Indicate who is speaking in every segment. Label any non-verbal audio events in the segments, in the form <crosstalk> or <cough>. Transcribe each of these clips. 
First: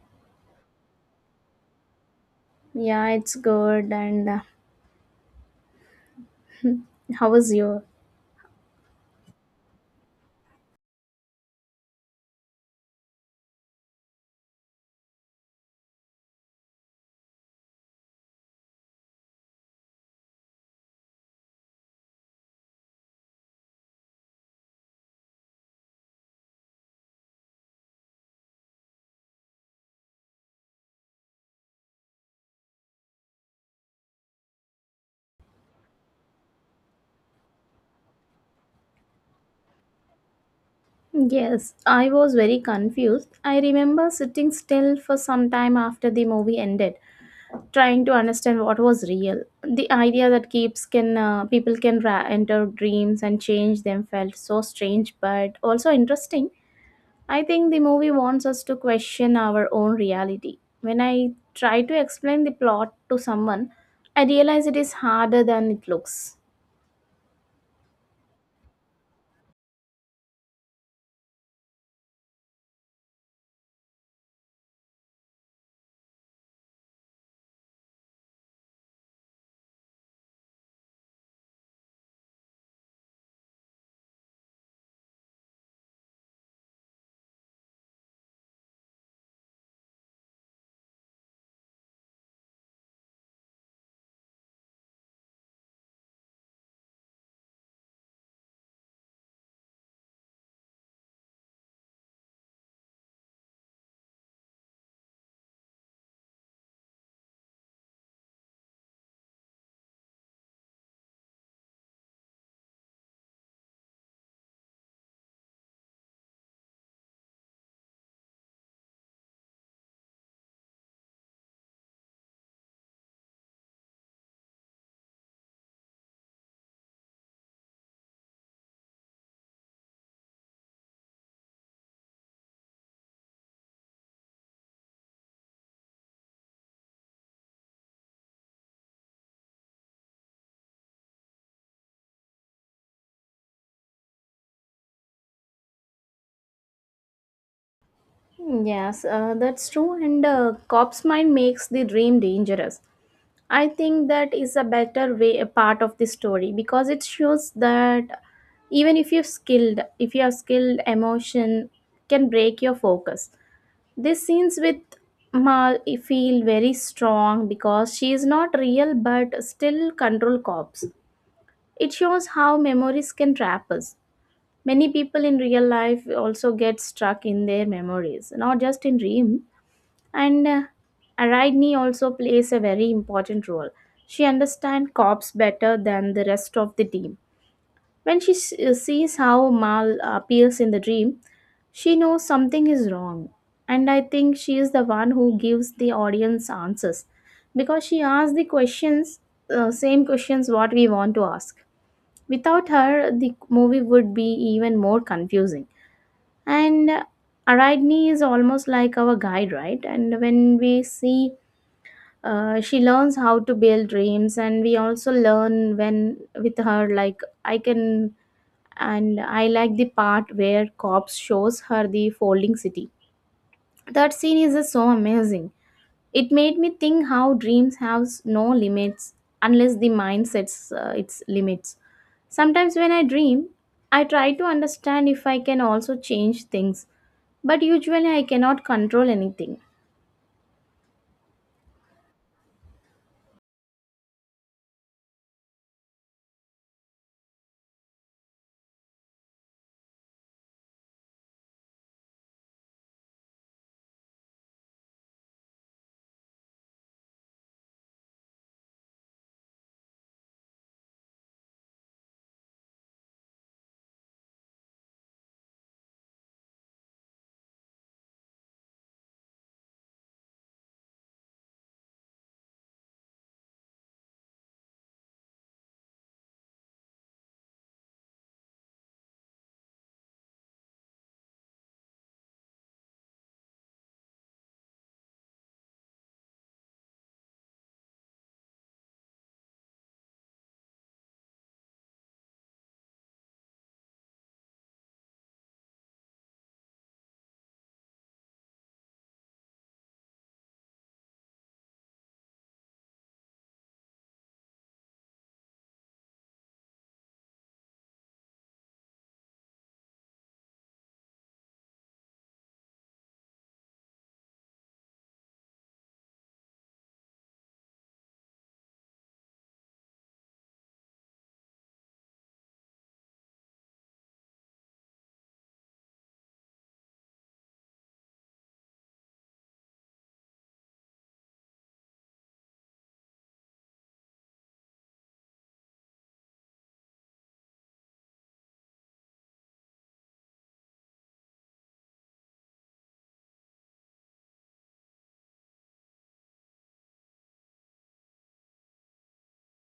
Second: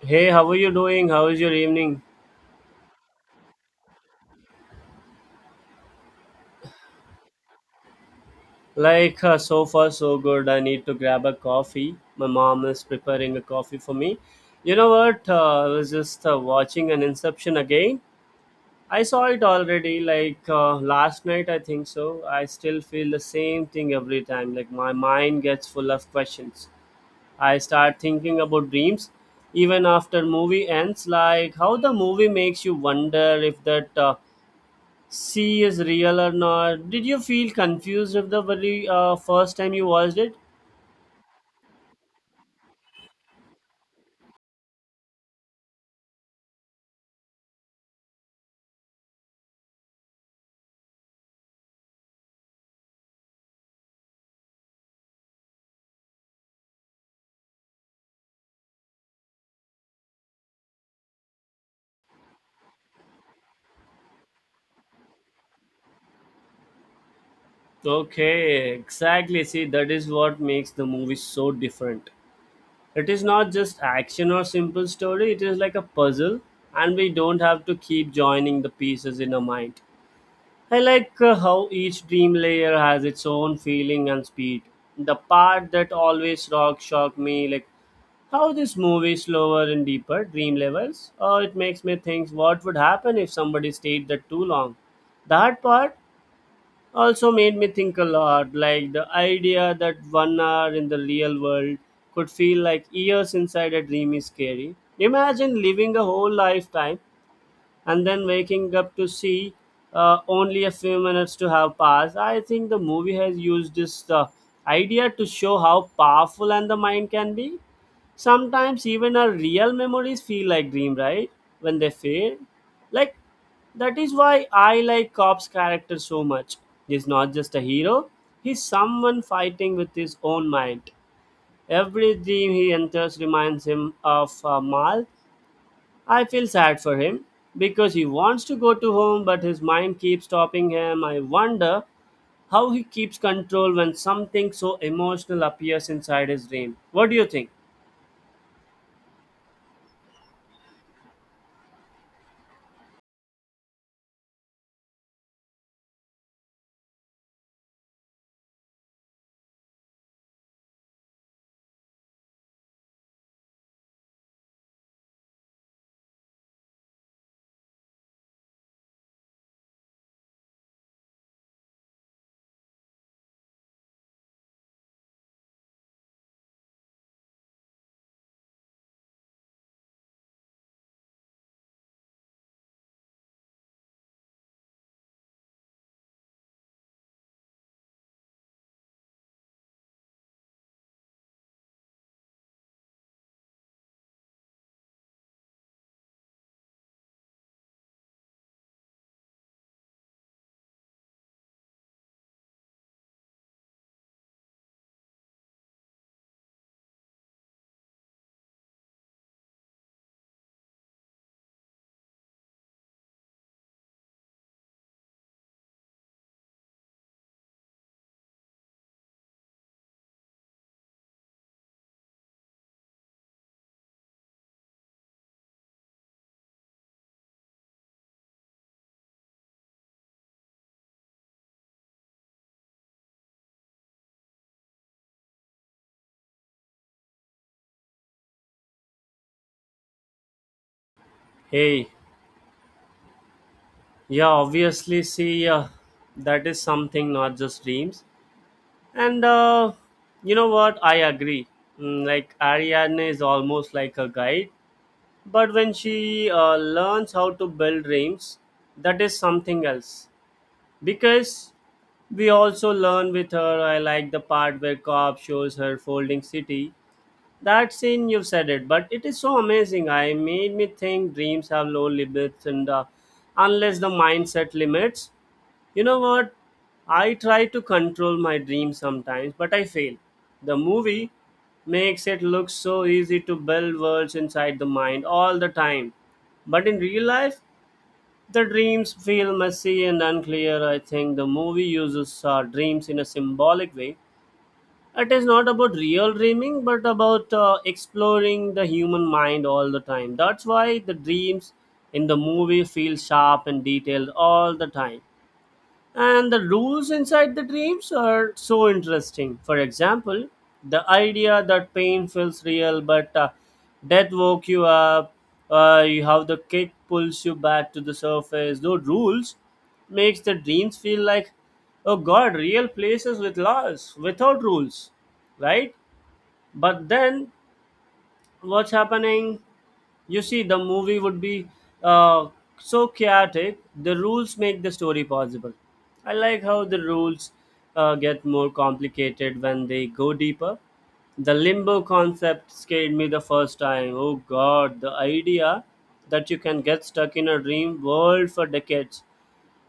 Speaker 1: Hey, how are you doing? How is your evening?
Speaker 2: Yeah, it's good. And How was your?
Speaker 1: So far, so good. I need to grab a coffee. My mom is preparing a coffee for me. You know what? I was just watching an Inception again. I saw it already, last night, I think so. I still feel the same thing every time. Like, my mind gets full of questions. I start thinking about dreams even after movie ends, like how the movie makes you wonder if that see is real or not. Did you feel confused with the very first time you watched it?
Speaker 2: Yes, I was very confused. I remember sitting still for some time after the movie ended, trying to understand what was real. The idea that keeps can people can enter dreams and change them felt so strange, but also interesting. I think the movie wants us to question our own reality. When I try to explain the plot to someone, I realize it is harder than it looks.
Speaker 1: Okay, exactly. See, that is what makes the movie so different. It is not just action or simple story, it is like a puzzle, and we don't have to keep joining the pieces in our mind. I like how each dream layer has its own feeling and speed. The part that always rock shocked me, like how this movie slower and deeper dream levels, or it makes me think what would happen if somebody stayed there too long. That part also made me think a lot, like the idea that 1 hour in the real world could feel like years inside a dream is scary. Imagine living a whole lifetime and then waking up to see only a few minutes to have passed. I think the movie has used this idea to show how powerful and the mind can be. Sometimes even our real memories feel like dream, right? When they fade, like that is why I like Cop's character so much. He's not just a hero; he's someone fighting with his own mind. Every dream he enters reminds him of Mal, I feel sad for him because he wants to go to home, but his mind keeps stopping him. I wonder how he keeps control when something so emotional appears inside his dream. What do you think?
Speaker 2: Yes, that's true. And cop's mind makes the dream dangerous. I think that is a better way, a part of the story, because it shows that even if you're skilled, if you are skilled, emotion can break your focus. These scenes with Mal feel very strong because she is not real but still control cops. It shows how memories can trap us. Many people in real life also get stuck in their memories, not just in dreams and Ariadne also plays a very important role. She understands cops better than the rest of the team. When sees how Mal appears in the dream, she knows something is wrong. And I think she is the one who gives the audience answers because she asks the questions, same questions what we want to ask. Without her, the movie would be even more confusing. And Ariadne is almost like our guide, right? And when we see she learns how to build dreams and we also learn when with her, like I can. And I like the part where cops shows her the folding city. That scene is just so amazing. It made me think how dreams have no limits unless the mind sets its limits. Sometimes when I dream, I try to understand if I can also change things, but usually I cannot control anything.
Speaker 1: Hey, yeah, obviously, see, that is something, not just dreams. And you know what? I agree. Mm, like, Ariadne is almost like a guide, but when she learns how to build dreams, that is something else because we also learn with her. I like the part where Cobb shows her folding city. That scene, you've said it, but it is so amazing. I made me think dreams have no limits and unless the mindset limits. You know what, I try to control my dreams sometimes but I fail. The movie makes it look so easy to build worlds inside the mind all the time, but in real life the dreams feel messy and unclear. I think the movie uses dreams in a symbolic way. It is not about real dreaming, but about exploring the human mind all the time. That's why the dreams in the movie feel sharp and detailed all the time. And the rules inside the dreams are so interesting. For example, the idea that pain feels real, but death woke you up, you have the kick pulls you back to the surface. Those rules makes the dreams feel like, oh God, real places with laws, without rules, right? But then what's happening, you see the movie would be uh, so chaotic. The rules make the story possible. I like how the rules get more complicated when they go deeper. The limbo concept scared me the first time. Oh God, the idea that you can get stuck in a dream world for decades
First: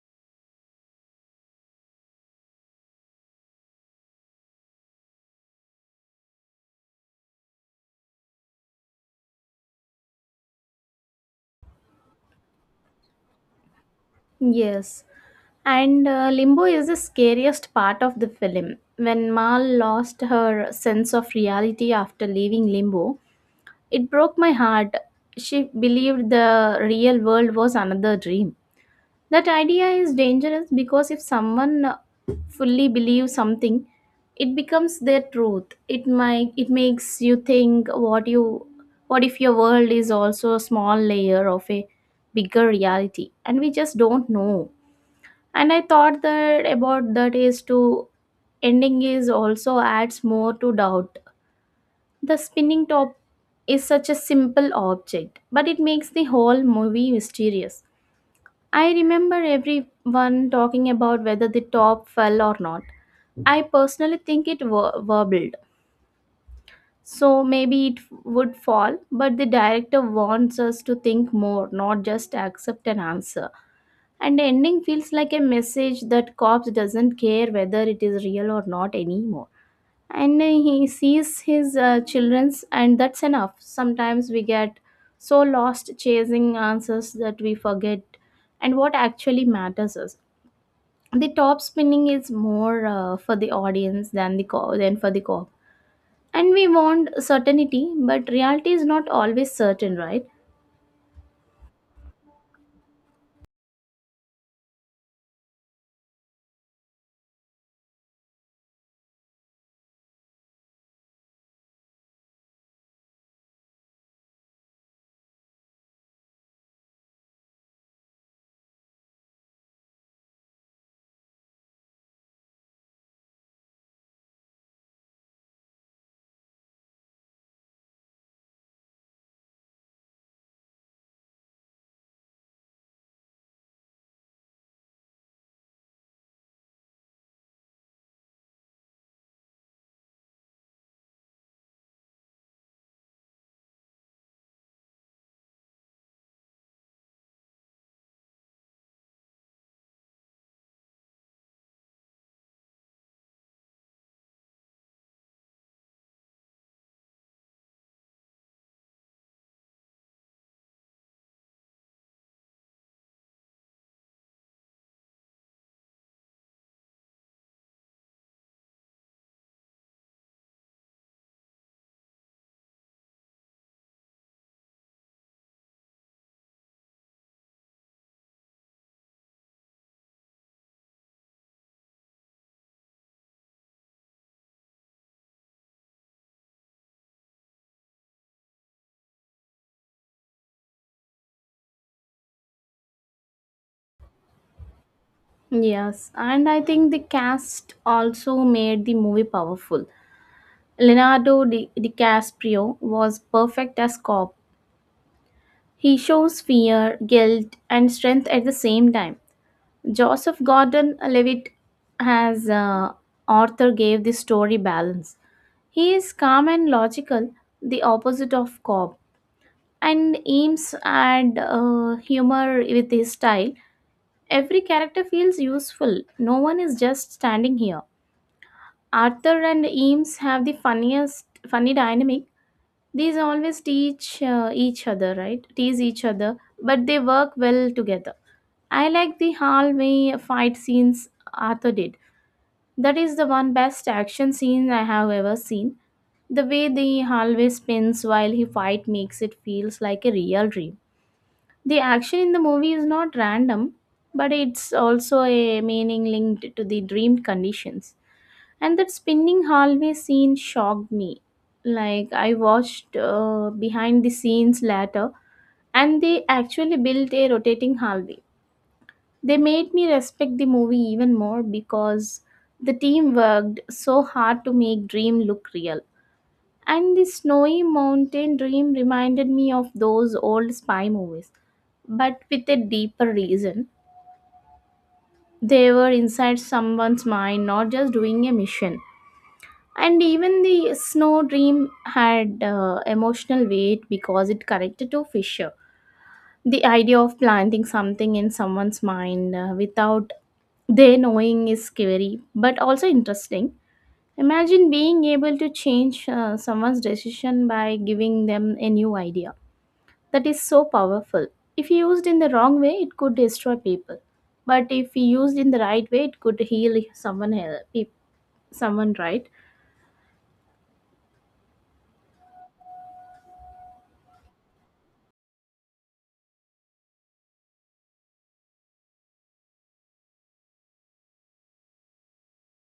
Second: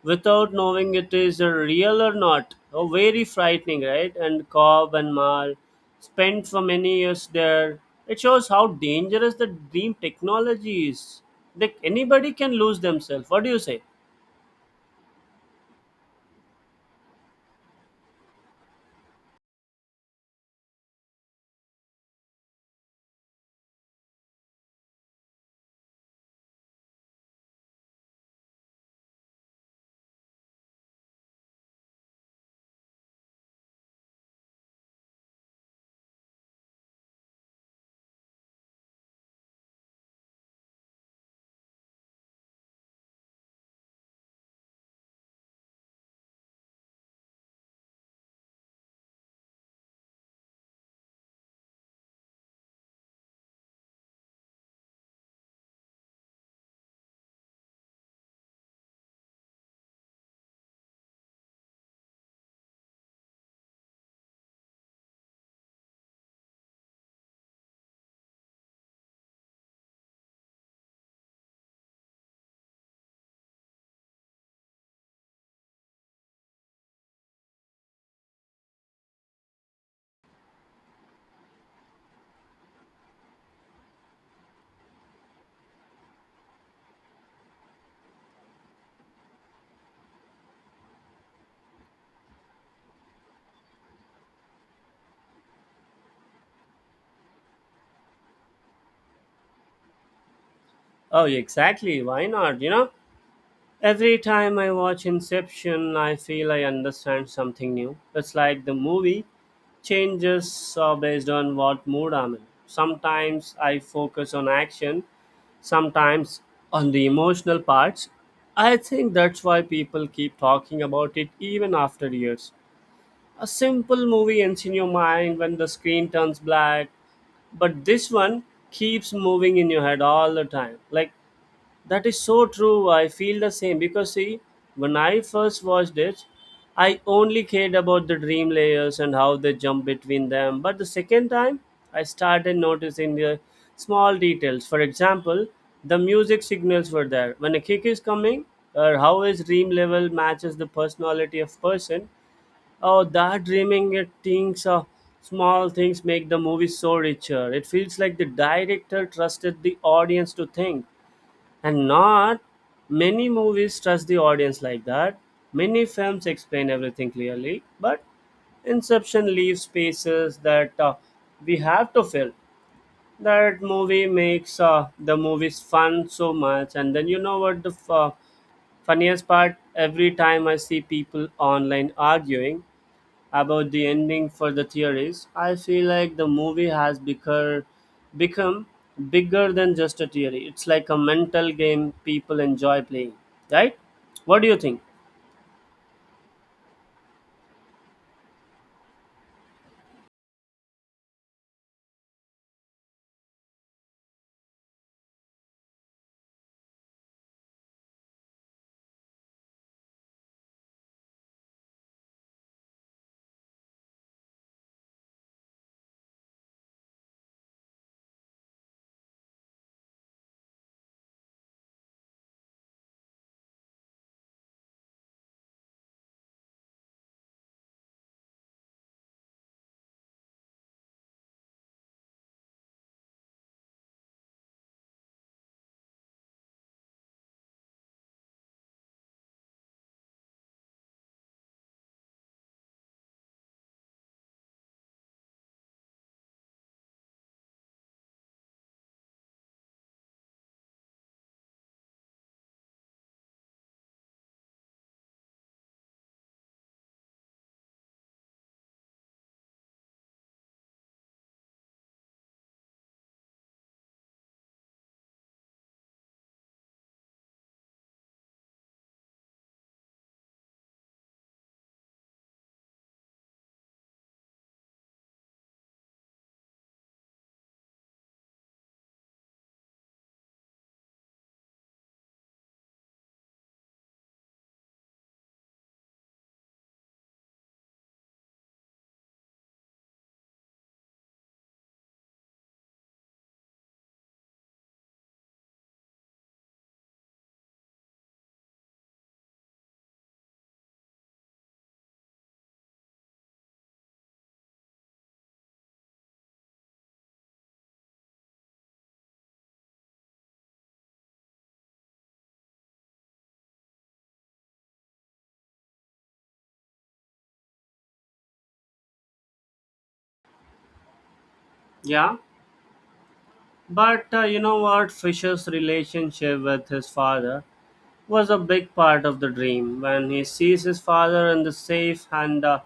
Speaker 1: without knowing it is a real or not. Oh, very frightening, right? And Cobb and Mar spent for many years there. It shows how dangerous the dream technology is. Like anybody can lose themselves. What do you say?
Speaker 2: Yes. And Limbo is the scariest part of the film. When Mal lost her sense of reality after leaving Limbo, it broke my heart. She believed the real world was another dream. That idea is dangerous because if someone fully believes something, it becomes their truth. It makes you think what you, what if your world is also a small layer of a bigger reality and we just don't know. And I thought that about, that is to ending is also adds more to doubt. The spinning top is such a simple object, but it makes the whole movie mysterious. I remember everyone talking about whether the top fell or not. I personally think it wobbled, so maybe it would fall, but the director wants us to think more, not just accept an answer. And the ending feels like a message that cops doesn't care whether it is real or not anymore, and he sees his children's and that's enough. Sometimes we get so lost chasing answers that we forget, and what actually matters is the top spinning is more for the audience than the than for the cop. And we want certainty, but reality is not always certain, right?
Speaker 1: Oh, exactly. Why not? You know, every time I watch Inception, I feel I understand something new. It's like the movie changes based on what mood I'm in. Sometimes I focus on action, sometimes on the emotional parts. I think that's why people keep talking about it even after years. A simple movie ends in your mind when the screen turns black, but this one keeps moving in your head all the time. Like that is so true. I feel the same because see, when I first watched it, I only cared about the dream layers and how they jump between them. But the second time, I started noticing the small details. For example, the music signals were there. When a kick is coming, or how his dream level matches the personality of person, oh, that dreaming it things small things make the movie so richer. It feels like the director trusted the audience to think, and not many movies trust the audience like that. Many films explain everything clearly, but Inception leaves spaces that we have to fill. That movie makes the movies fun so much. And then, you know what, the funniest part, every time I see people online arguing about the ending for the theories. I feel like the movie has become bigger than just a theory. It's like a mental game people enjoy playing, right? What do you think?
Speaker 2: Yes, and I think the cast also made the movie powerful. DiCaprio was perfect as cop. He shows fear, guilt, and strength at the same time. Joseph Gordon-Levitt as Arthur gave the story balance. He is calm and logical, the opposite of Cobb. And aims at humor with his style. Every character feels useful. No one is just standing here. Arthur and Eames have the funniest funny dynamic. These always teach each other, right? Tease each other, but they work well together. I like the hallway fight scenes Arthur did. That is the one best action scene I have ever seen. The way the hallway spins while he fight makes it feels like a real dream. The action in the movie is not random, but it's also a meaning linked to the dreamed conditions. And that spinning hallway scene shocked me. Like, I watched behind the scenes later, and they actually built a rotating hallway. They made me respect the movie even more because the team worked so hard to make dream look real. And the snowy mountain dream reminded me of those old spy movies, but with a deeper reason. They were inside someone's mind, not just doing a mission. And even the snow dream had emotional weight because it connected to Fisher. The idea of planting something in someone's mind without their knowing is scary, but also interesting. Imagine being able to change someone's decision by giving them a new idea. That is so powerful. If used in the wrong way, it could destroy people, but if used in the right way, it could heal someone someone, right?
Speaker 1: Yeah, but you know what? Fisher's relationship with his father was a big part of the dream. When he sees his father in the safe and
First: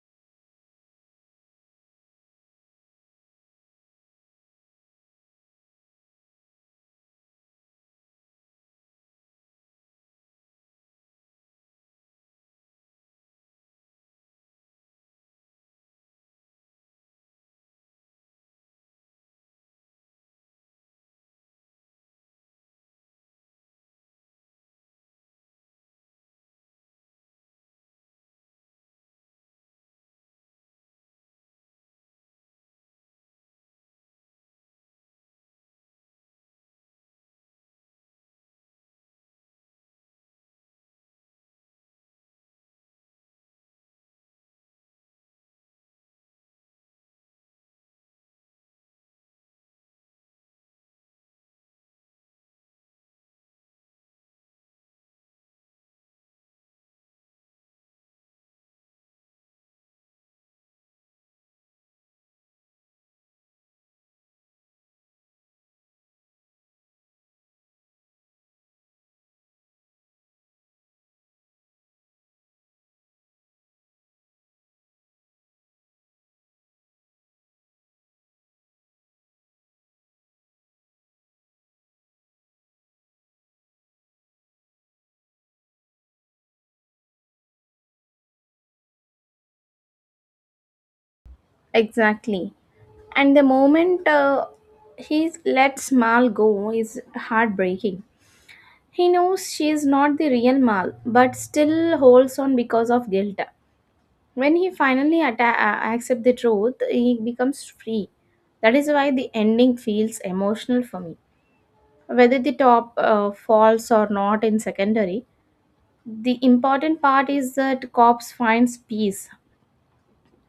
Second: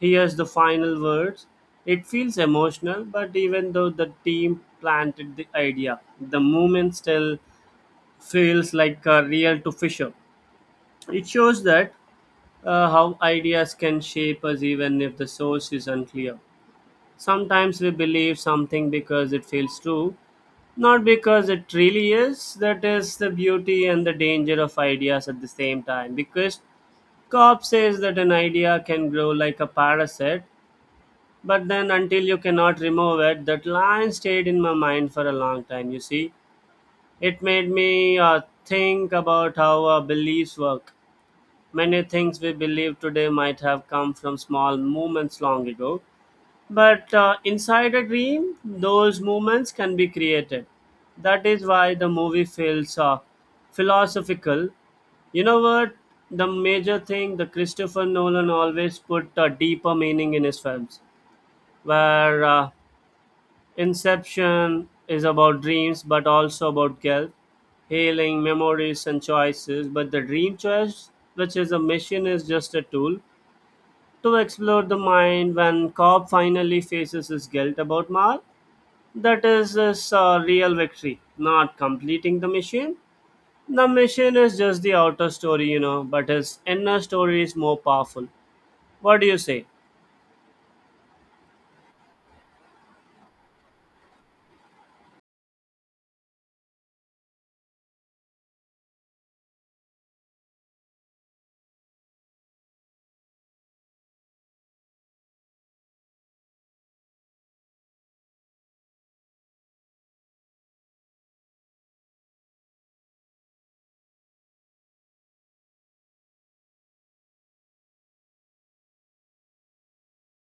Speaker 1: hears the final words, it feels emotional. But even though the team planted the idea, the moment still feels like a real to Fisher. It shows that how ideas can shape us even if the source is unclear. Sometimes we believe something because it feels true, not because it really is. That is the beauty and the danger of ideas at the same time. Because Cobb says that an idea can grow like a parasite, but then until you cannot remove it, that line stayed in my mind for a long time, you see. It made me think about how our beliefs work. Many things we believe today might have come from small movements long ago, but inside a dream, those movements can be created. That is why the movie feels philosophical. You know what? The major thing, the Christopher Nolan always put a deeper meaning in his films, where Inception is about dreams, but also about guilt, healing, memories, and choices. But the dream choice, which is a mission, is just a tool to explore the mind. When Cobb finally faces his guilt about Mal, that is his real victory, not completing the mission. The mission is just the outer story, you know, but his inner story is more powerful. What do you say?
Speaker 2: Exactly. And the moment he lets Mal go is heartbreaking. He knows she is not the real Mal, but still holds on because of guilt. When he finally atta- accepts the truth, he becomes free. That is why the ending feels emotional for me. Whether the top falls or not in secondary, the important part is that cops finds peace,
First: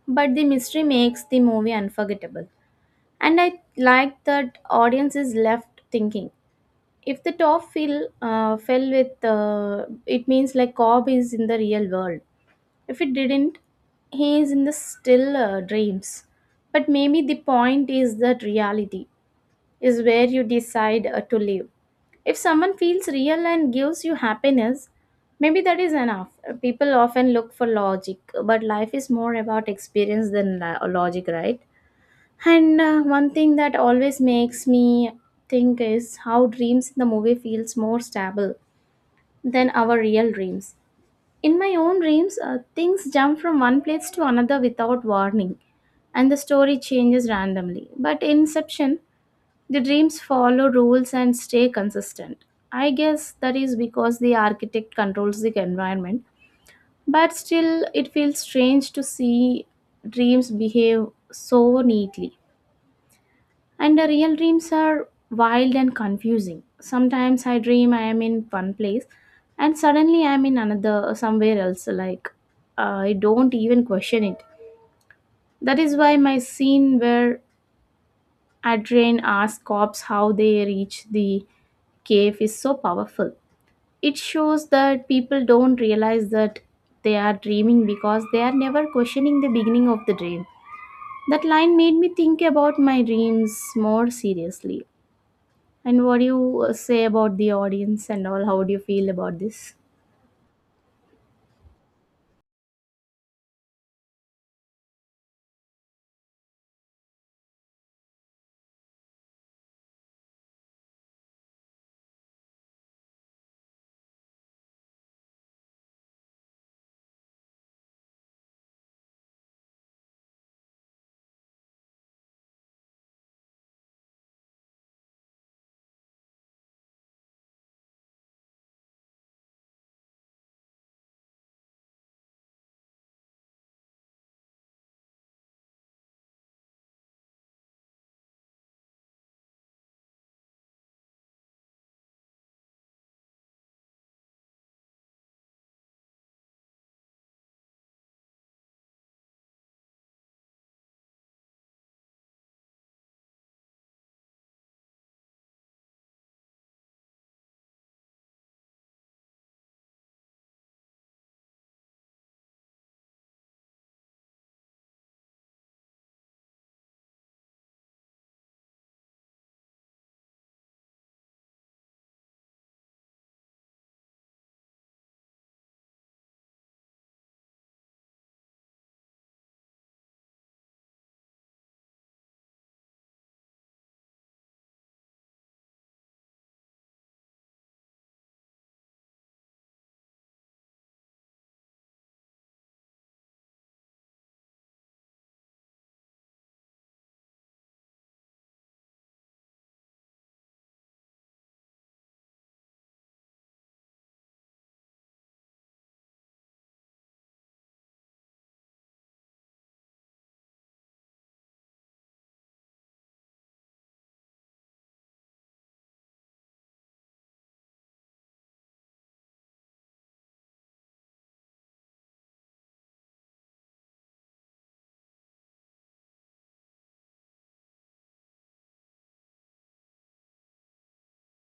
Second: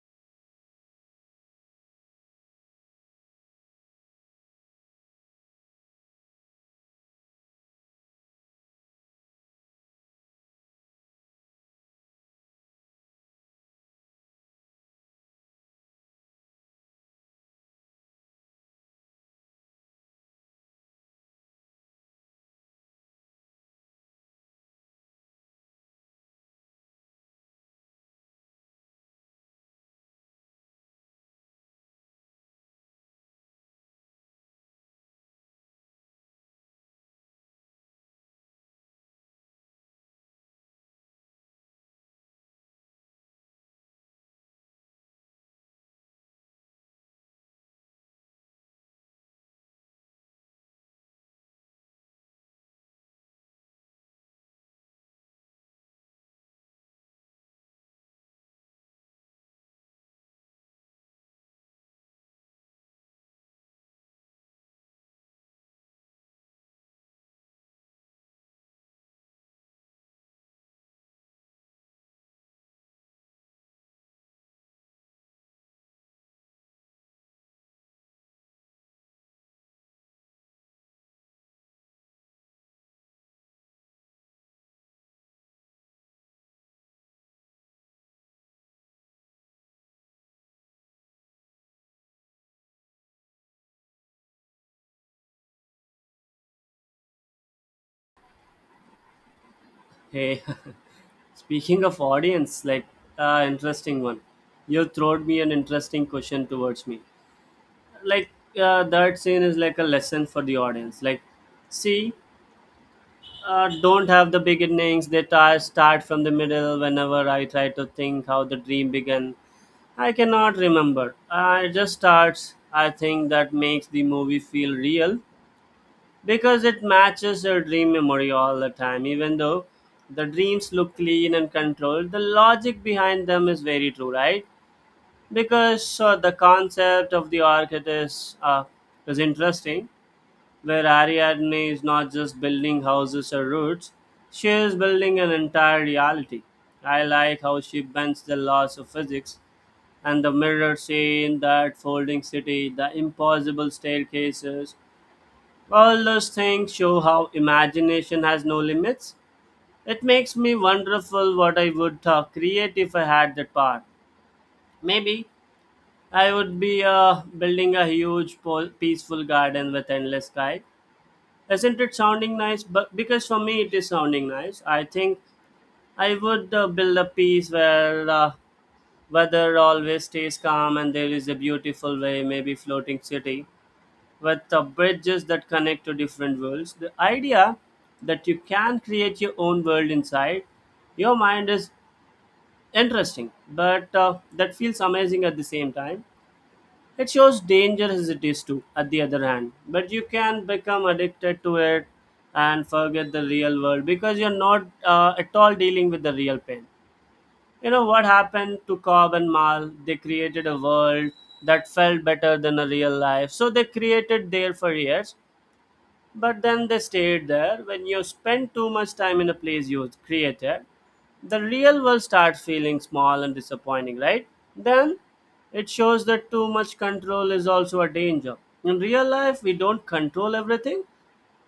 Speaker 2: but the mystery makes the movie unforgettable. And I like that audience is left thinking, if the top fell fell with it means like Cobb is in the real world. If it didn't, he is in the still dreams. But maybe the point is that reality is where you decide to live. If someone feels real and gives you happiness, maybe that is enough. People often look for logic, but life is more about experience than logic, right? And one thing that always makes me think is how dreams in the movie feels more stable than our real dreams. In my own dreams, things jump from one place to another without warning, and the story changes randomly. But in Inception, the dreams follow rules and stay consistent. I guess that is because the architect controls the environment, but still, it feels strange to see dreams behave so neatly. And the real dreams are wild and confusing. Sometimes I dream I am in one place and suddenly I am in another, somewhere else. Like, I don't even question it. That is why my scene where Adrian asks cops how they reach the cave is so powerful. It shows that people don't realize that they are dreaming because they are never questioning the beginning of the dream. That line made me think about my dreams more seriously. And what do you say about the audience and all? How do you feel about this?
Speaker 1: Hey. <laughs> Speaking of audience, like interesting one. You throwed me an interesting question towards me. Like that scene is like a lesson for the audience. Like, see, don't have the beginnings. They start from the middle. Whenever I try to think how the dream began, I cannot remember. I just starts. I think that makes the movie feel real because it matches your dream memory all the time. Even though the dreams look clean and controlled, the logic behind them is very true, right? Because the concept of the architect is, interesting, where Ariadne is not just building houses or routes, she is building an entire reality. I like how she bends the laws of physics, and the mirror scene, that folding city, the impossible staircases. All those things show how imagination has no limits. It makes me wonderful what I would create if I had that power. Maybe I would be building a huge, peaceful garden with endless sky. Isn't it sounding nice? But because for me it is sounding nice, I think I would build a piece where weather always stays calm and there is a beautiful way, maybe floating city with the bridges that connect to different worlds. The idea that you can create your own world inside your mind is interesting, but that feels amazing at the same time. It shows danger as it is too, at the other hand, but you can become addicted to it and forget the real world because you're not at all dealing with the real pain. You know what happened to Cobb and Mal? They created a world that felt better than a real life. So they created there for years, but then they stayed there. When you spend too much time in a place you created, the real world starts feeling small and disappointing, right? Then it shows that too much control is also a danger. In real life, we don't control everything,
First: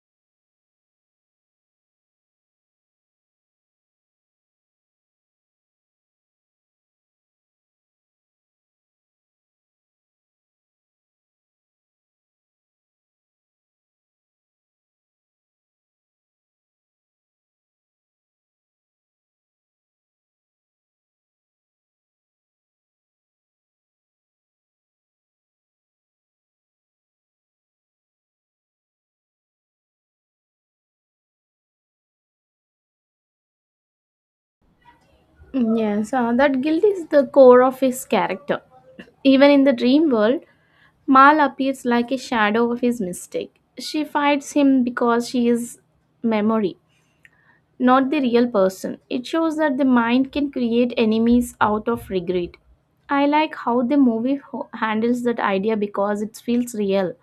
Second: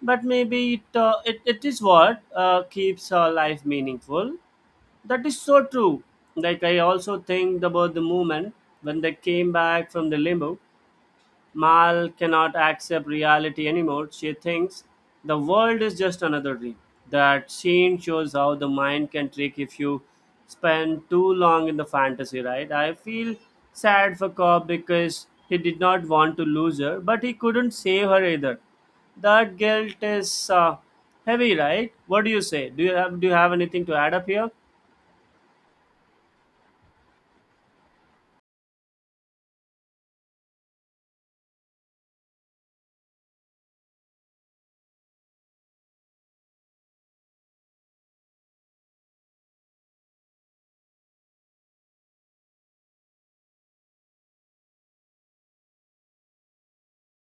Speaker 1: but maybe it is what keeps our life meaningful. That is so true. Like, I also think about the moment when they came back from the limbo, Mal cannot accept reality anymore. She thinks the world is just another dream. That scene shows how the mind can trick if you spend too long in the fantasy, right? I feel sad for Cobb because he did not want to lose her, but he couldn't save her either. That guilt is heavy, right? What do you say? Do you have anything to add up here?
Speaker 2: Yes, that guilt is the core of his character. Even in the dream world, Mal appears like a shadow of his mistake. She fights him because she is memory, not the real person. It shows that the mind can create enemies out of regret. I like how the movie handles that idea because it feels real.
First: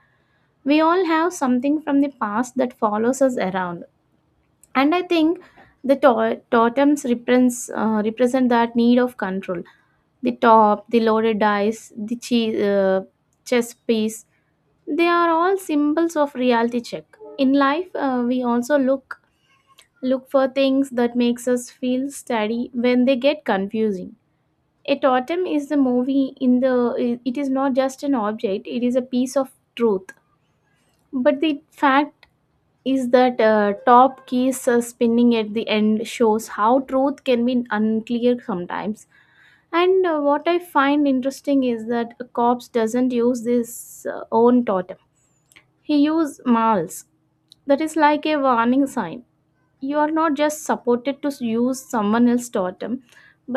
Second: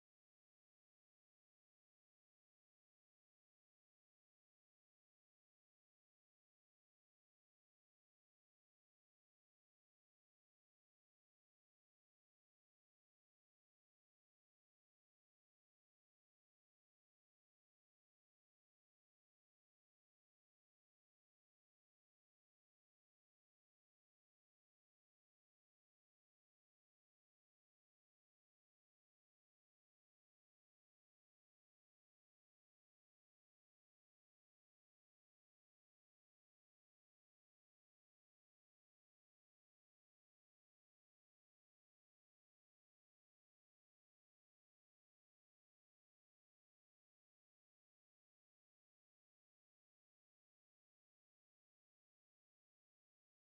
Speaker 2: We all have something from the past that follows us around. And I think the totems represents, represent that need of control. The top, the loaded dice, the chess piece, they are all symbols of reality check. In life, we also look for things that makes us feel steady when they get confusing. A totem is the movie in the, it is not just an object, it is a piece of truth. But the fact is that top keys spinning at the end shows how truth can be unclear sometimes. And what I find interesting is that a corpse doesn't use this own totem. He uses Mals. That is like a warning sign. You are not just supported to use someone else's totem,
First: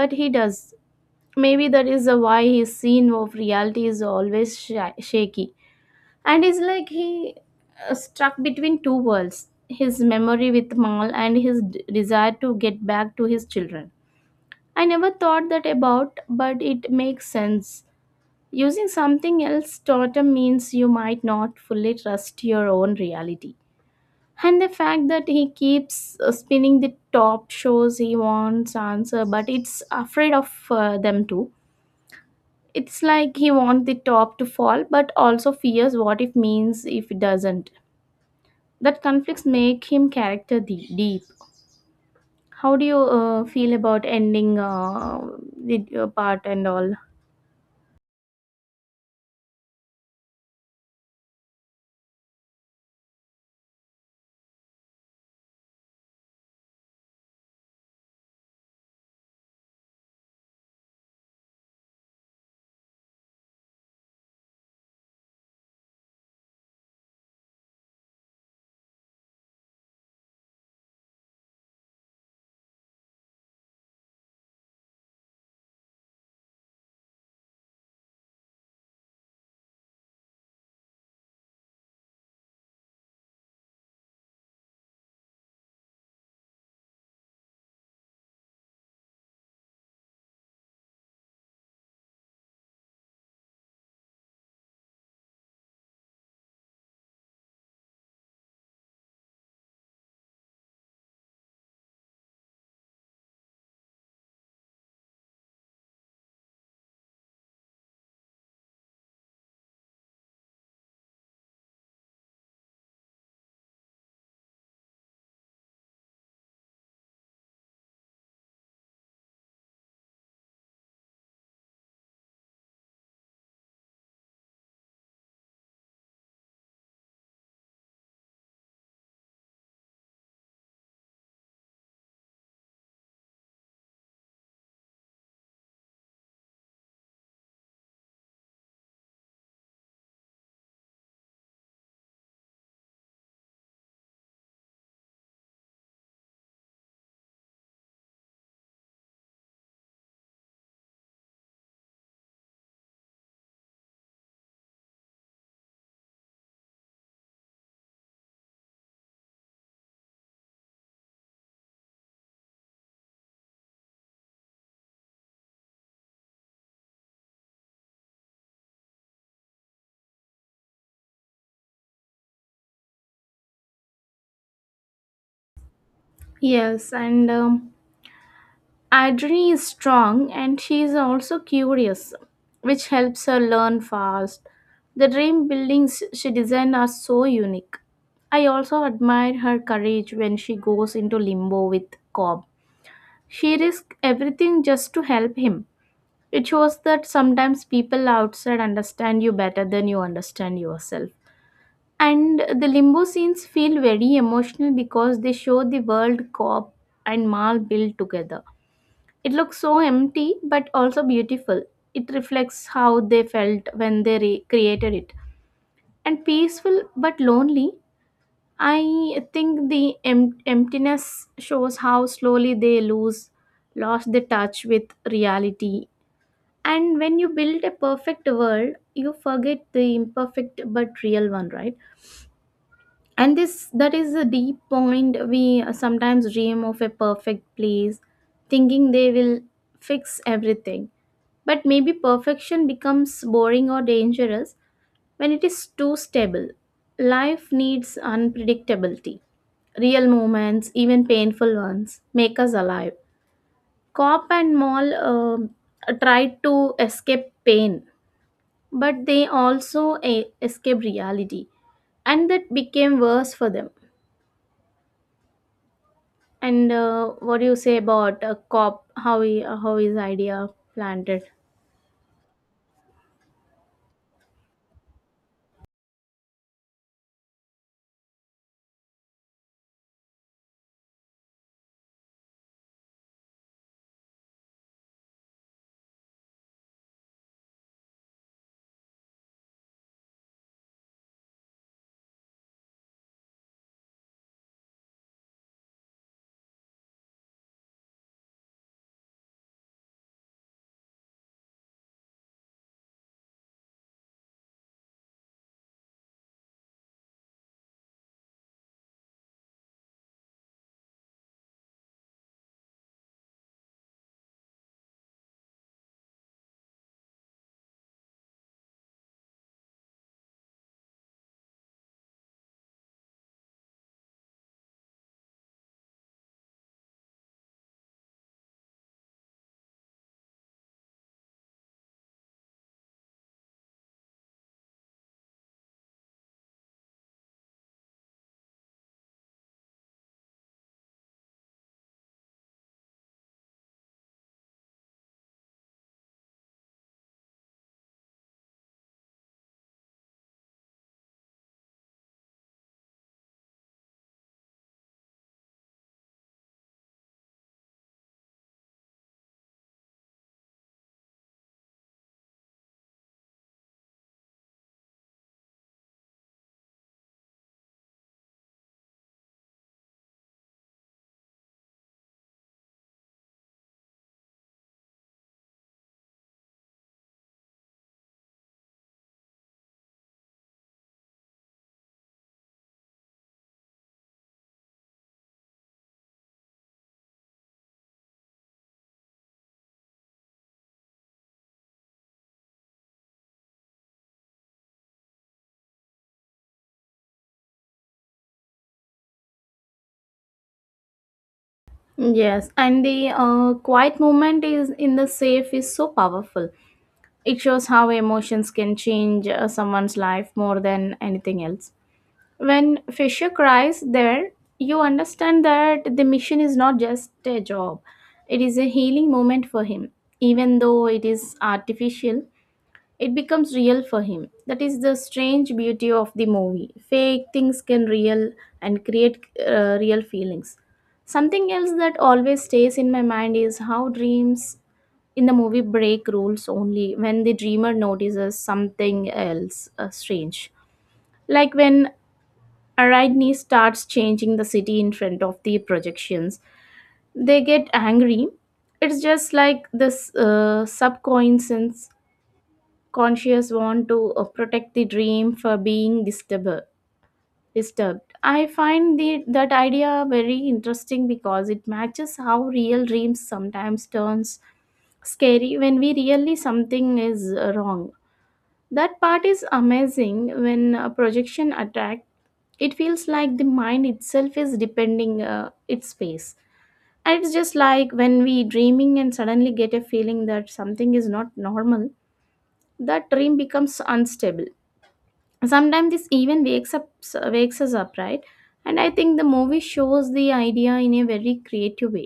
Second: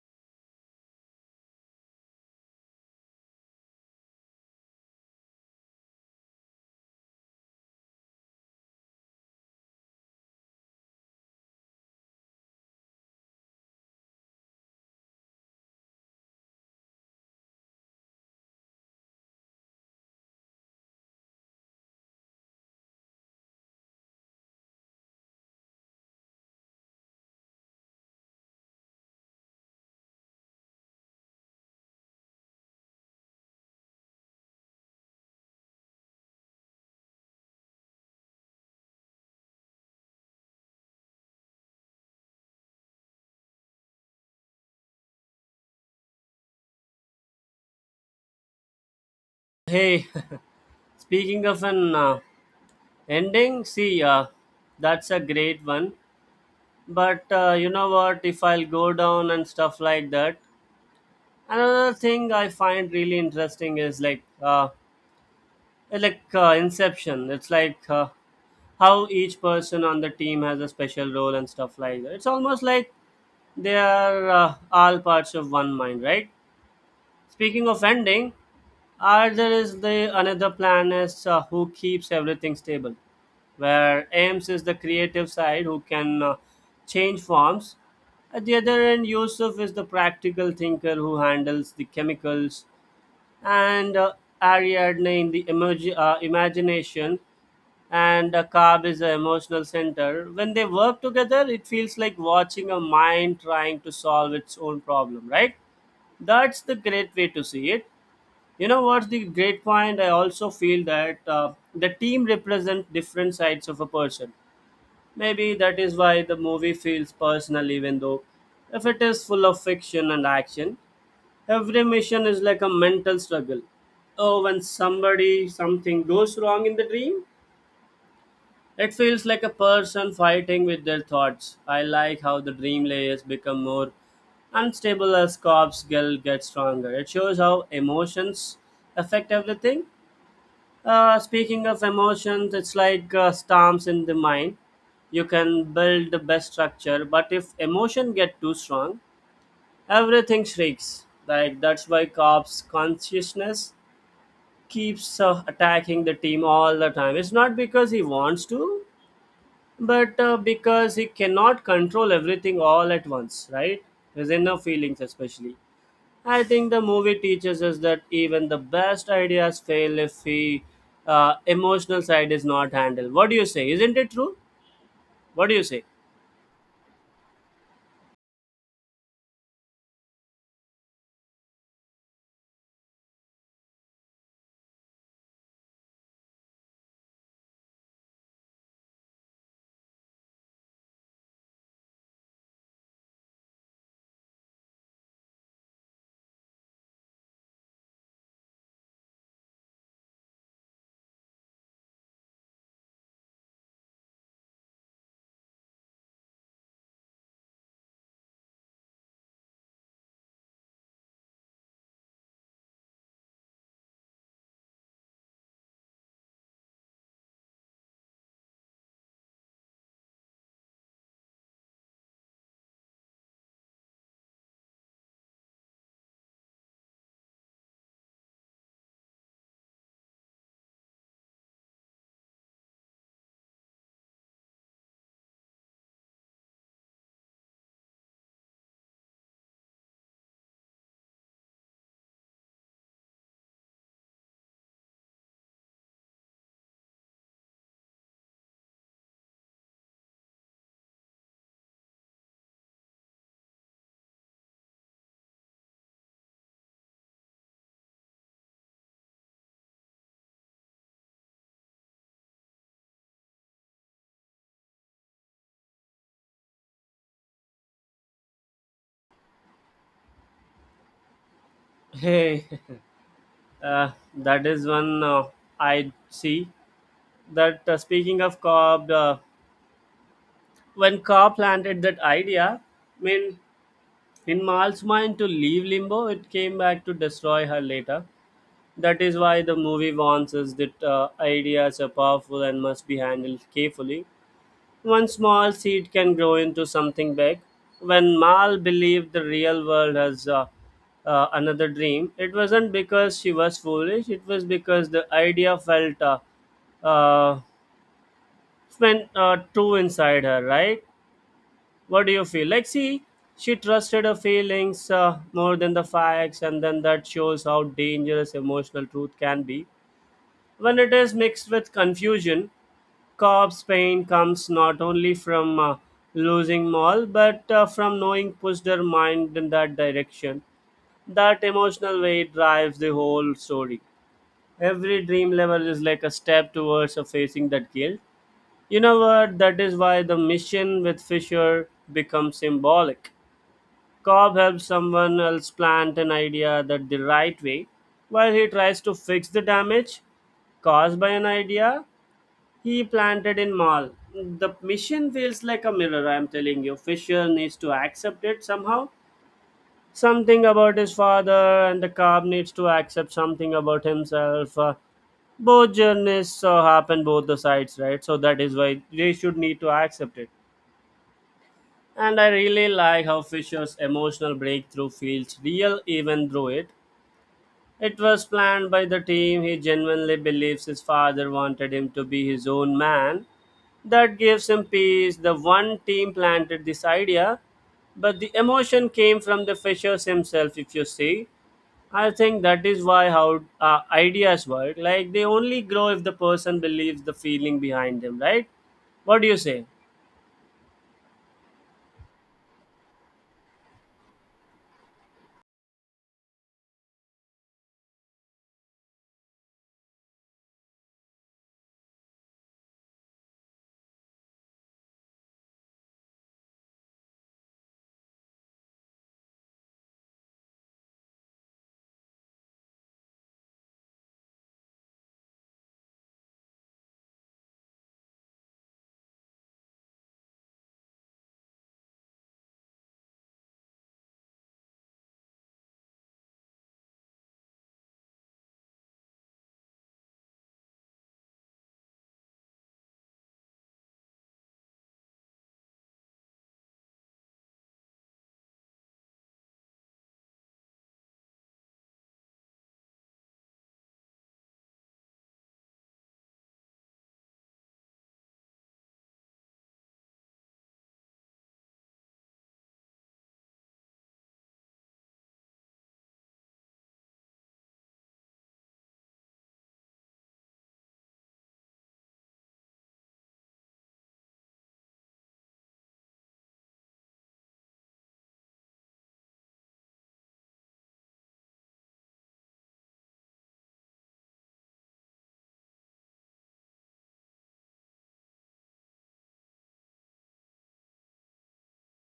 Speaker 2: but he does. Maybe that is why his scene of reality is always shaky. And it's like he stuck between two worlds, his memory with Mal and his desire to get back to his children. I never thought that about, but it makes sense. Using something else totem means you might not fully trust your own reality. And the fact that he keeps spinning the top shows he wants answer, but it's afraid of them too. It's like he wants the top to fall, but also fears what it means if it doesn't. That conflicts make him character deep. How do you feel about ending, the part and all?
Speaker 1: Hey, <laughs> speaking of an ending, see, that's a great one. But you know what, if I'll go down and stuff like that, another thing I find really interesting is like, it's like, inception, it's like, how each person on the team has a special role and stuff like that. It's almost like they are all parts of one mind, right? Speaking of ending, are there is the another planet who keeps everything stable, where Ames is the creative side who can change forms. At the other end, Yusuf is the practical thinker who handles the chemicals, and Ariadne in the emoji, imagination, and Cobb is the emotional center. When they work together, it feels like watching a mind trying to solve its own problem, right? That's the great way to see it. You know what's the great point? I also feel that the team represents different sides of a person. Maybe that is why the movie feels personal, even though if it is full of fiction and action, every mission is like a mental struggle. Oh, when somebody something goes wrong in the dream, it feels like a person fighting with their thoughts. I like how the dream layers become more unstable as Cobb's guild gets stronger. It shows how emotions affect everything. Speaking of emotions, it's like, storms in the mind. You can build the best structure, but if emotion get too strong, everything shrieks. Like that's why Cobb's consciousness keeps attacking the team all the time. It's not because he wants to, but because he cannot control everything all at once, right? His inner feelings, especially. I think the movie teaches us that even the best ideas fail if the emotional side is not handled. What do you say? Isn't it true? What do you say?
Speaker 2: Yes, and Adri is strong and she is also curious, which helps her learn fast. The dream buildings she designed are so unique. I also admire her courage when she goes into limbo with Cobb. She risks everything just to help him. It shows that sometimes people outside understand you better than you understand yourself. And the limbo scenes feel very emotional because they show the world Cobb and Mal built together. It looks so empty but also beautiful. It reflects how they felt when they created it. And peaceful but lonely. I think the emptiness shows how slowly they lose lost the touch with reality. And when you build a perfect world, you forget the imperfect but real one, right? And this that is a deep point. We sometimes dream of a perfect place, thinking they will fix everything. But maybe perfection becomes boring or dangerous when it is too stable. Life needs unpredictability. Real moments, even painful ones, make us alive. Cop and Mall tried to escape pain, but they also escape reality, and that became worse for them. And what do you say about a cop, how he, how his idea planted?
Speaker 1: Hey, <laughs> that is one, I see. That, speaking of Cobb, when Cobb planted that idea, I mean, in Mal's mind to leave Limbo, it came back to destroy her later. That is why the movie warns us that ideas are powerful and must be handled carefully. One small seed can grow into something big. When Mal believed the real world has another dream, it wasn't because she was foolish, it was because the idea felt uh, went true inside her, right? What do you feel? Like, see, she trusted her feelings more than the facts, and then that shows how dangerous emotional truth can be. When it is mixed with confusion, Cobb's pain comes not only from losing Maul, but from knowing pushed her mind in that direction. That emotional weight drives the whole story. Every dream level is like a step towards facing that guilt. You know what? That is why the mission with Fisher becomes symbolic. Cobb helps someone else plant an idea that the right way, while he tries to fix the damage caused by an idea he planted in Mall. The mission feels like a mirror, I'm telling you. Fisher needs to accept it somehow. Something about his father, and the cop needs to accept something about himself. Both journeys happen both the sides, right? So that is why they should need to accept it. And I really like how Fisher's emotional breakthrough feels real even through it. It was planned by the team. He genuinely believes his father wanted him to be his own man. That gives him peace. The one team planted this idea, but the emotion came from the fishers himself, if you see. I think that is why how ideas work. Like they only grow if the person believes the feeling behind them, right? What do you say?
Speaker 2: Yes, and the quiet movement is in the safe is so powerful. It shows how emotions can change someone's life more than anything else. When Fisher cries there, you understand that the mission is not just a job, it is a healing moment for him. Even though it is artificial, it becomes real for him. That is the strange beauty of the movie. Fake things can real and create real feelings. Something else that always stays in my mind is how dreams in the movie break rules only when the dreamer notices something else strange, like when Ariadne starts changing the city in front of the projections. They get angry. It's just like this subconscious conscious want to protect the dream for being disturbed. Disturbed. I find that idea very interesting because it matches how real dreams sometimes turns scary when we really something is wrong. That part is amazing. When a projection attack, it feels like the mind itself is depending its space, and it's just like when we dreaming and suddenly get a feeling that something is not normal, that dream becomes unstable. Sometimes this even wakes us up, right? And I think the movie shows the idea in a very creative way.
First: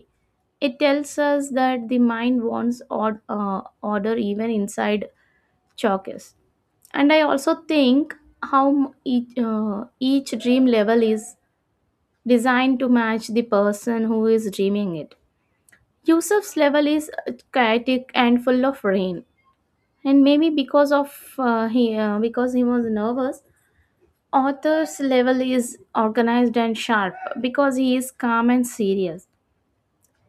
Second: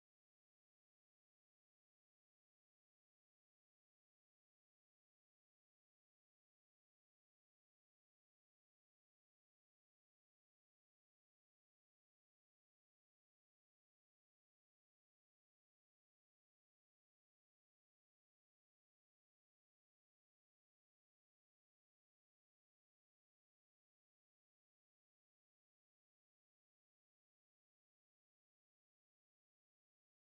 Speaker 2: It tells us that the mind wants order even inside chalkers. And I also think how each dream level is designed to match the person who is dreaming it. Yusuf's level is chaotic and full of rain, and maybe because of he because he was nervous. Arthur's level is organized and sharp because he is calm and serious.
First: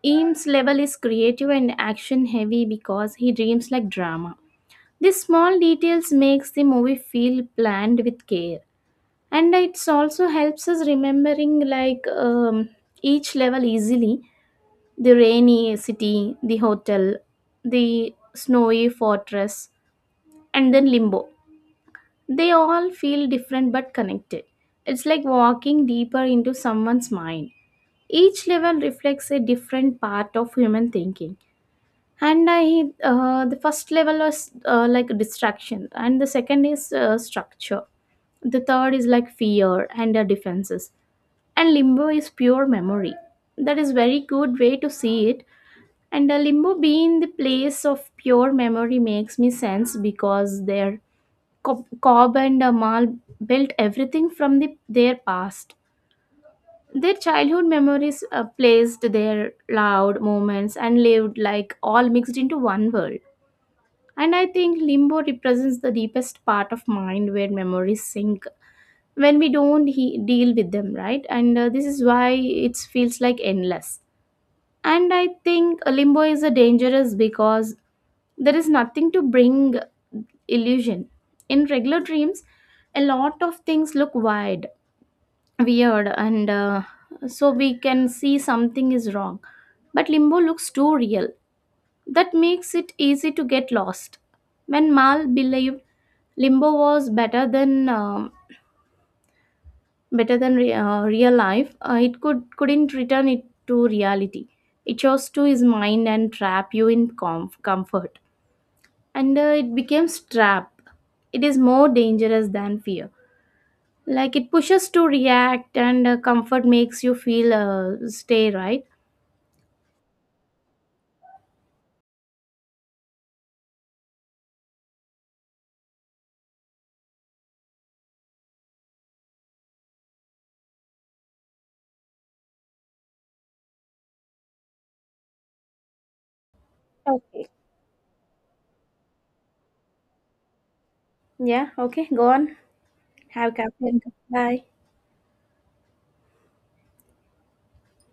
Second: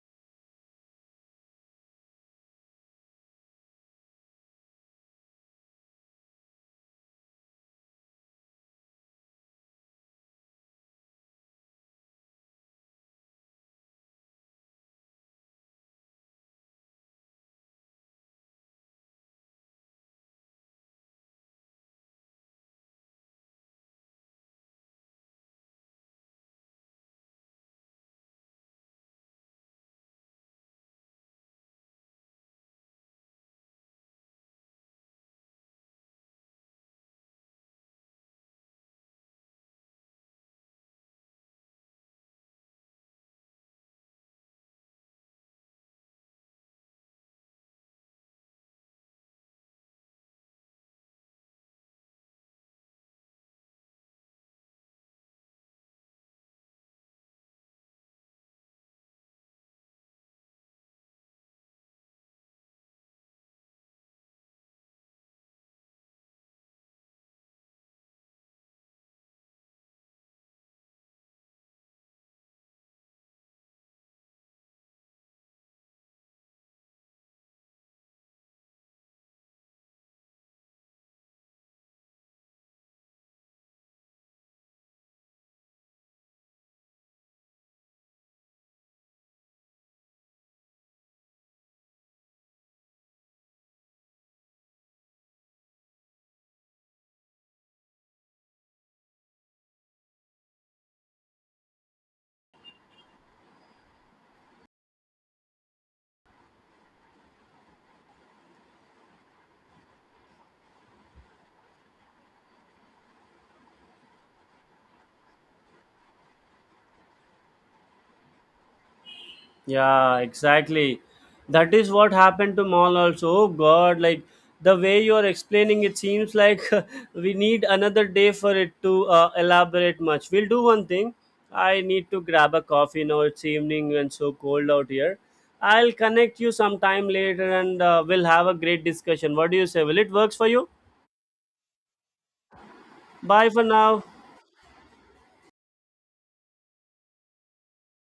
Speaker 2: Eames' level is creative and action heavy because he dreams like drama. These small details makes the movie feel planned with care, and it also helps us remembering each level easily: the rainy city, the hotel, the snowy fortress, and then limbo. They all feel different but connected. It's like walking deeper into someone's mind. Each level reflects a different part of human thinking. And I, the first level was like distraction, and the second is structure. The third is like fear and the defenses. And limbo is pure memory. That is very good way to see it. And a limbo being the place of pure memory makes me sense because their Cobb and Amal built everything from their past. Their childhood memories placed their loud moments and lived like all mixed into one world. And I think limbo represents the deepest part of mind where memories sink when we don't deal with them, right? And this is why it feels like endless. And I think limbo is a dangerous because there is nothing to bring illusion. In regular dreams, a lot of things look wide, weird, and so we can see something is wrong. But limbo looks too real. That makes it easy to get lost. When Mal believed limbo was better than real life, it couldn't return it to reality. It chose to his mind and trap you in comfort. And it becomes trap. It is more dangerous than fear, like it pushes to react, and comfort makes you feel stay, right?
Speaker 1: Yeah, exactly. That is what happened to Mall also. Oh God, like the way you are explaining, it seems like <laughs> we need another day for it to elaborate much. We'll do one thing. I need to grab a coffee now. It's evening and so cold out here. I'll connect you sometime
Speaker 2: Okay.
Speaker 1: later and we'll have a great discussion. What do you say? Will it works for you?
Speaker 2: Yeah, okay, go on.
Speaker 1: Bye
Speaker 2: Have a
Speaker 1: for
Speaker 2: cup and-
Speaker 1: now.
Speaker 2: bye.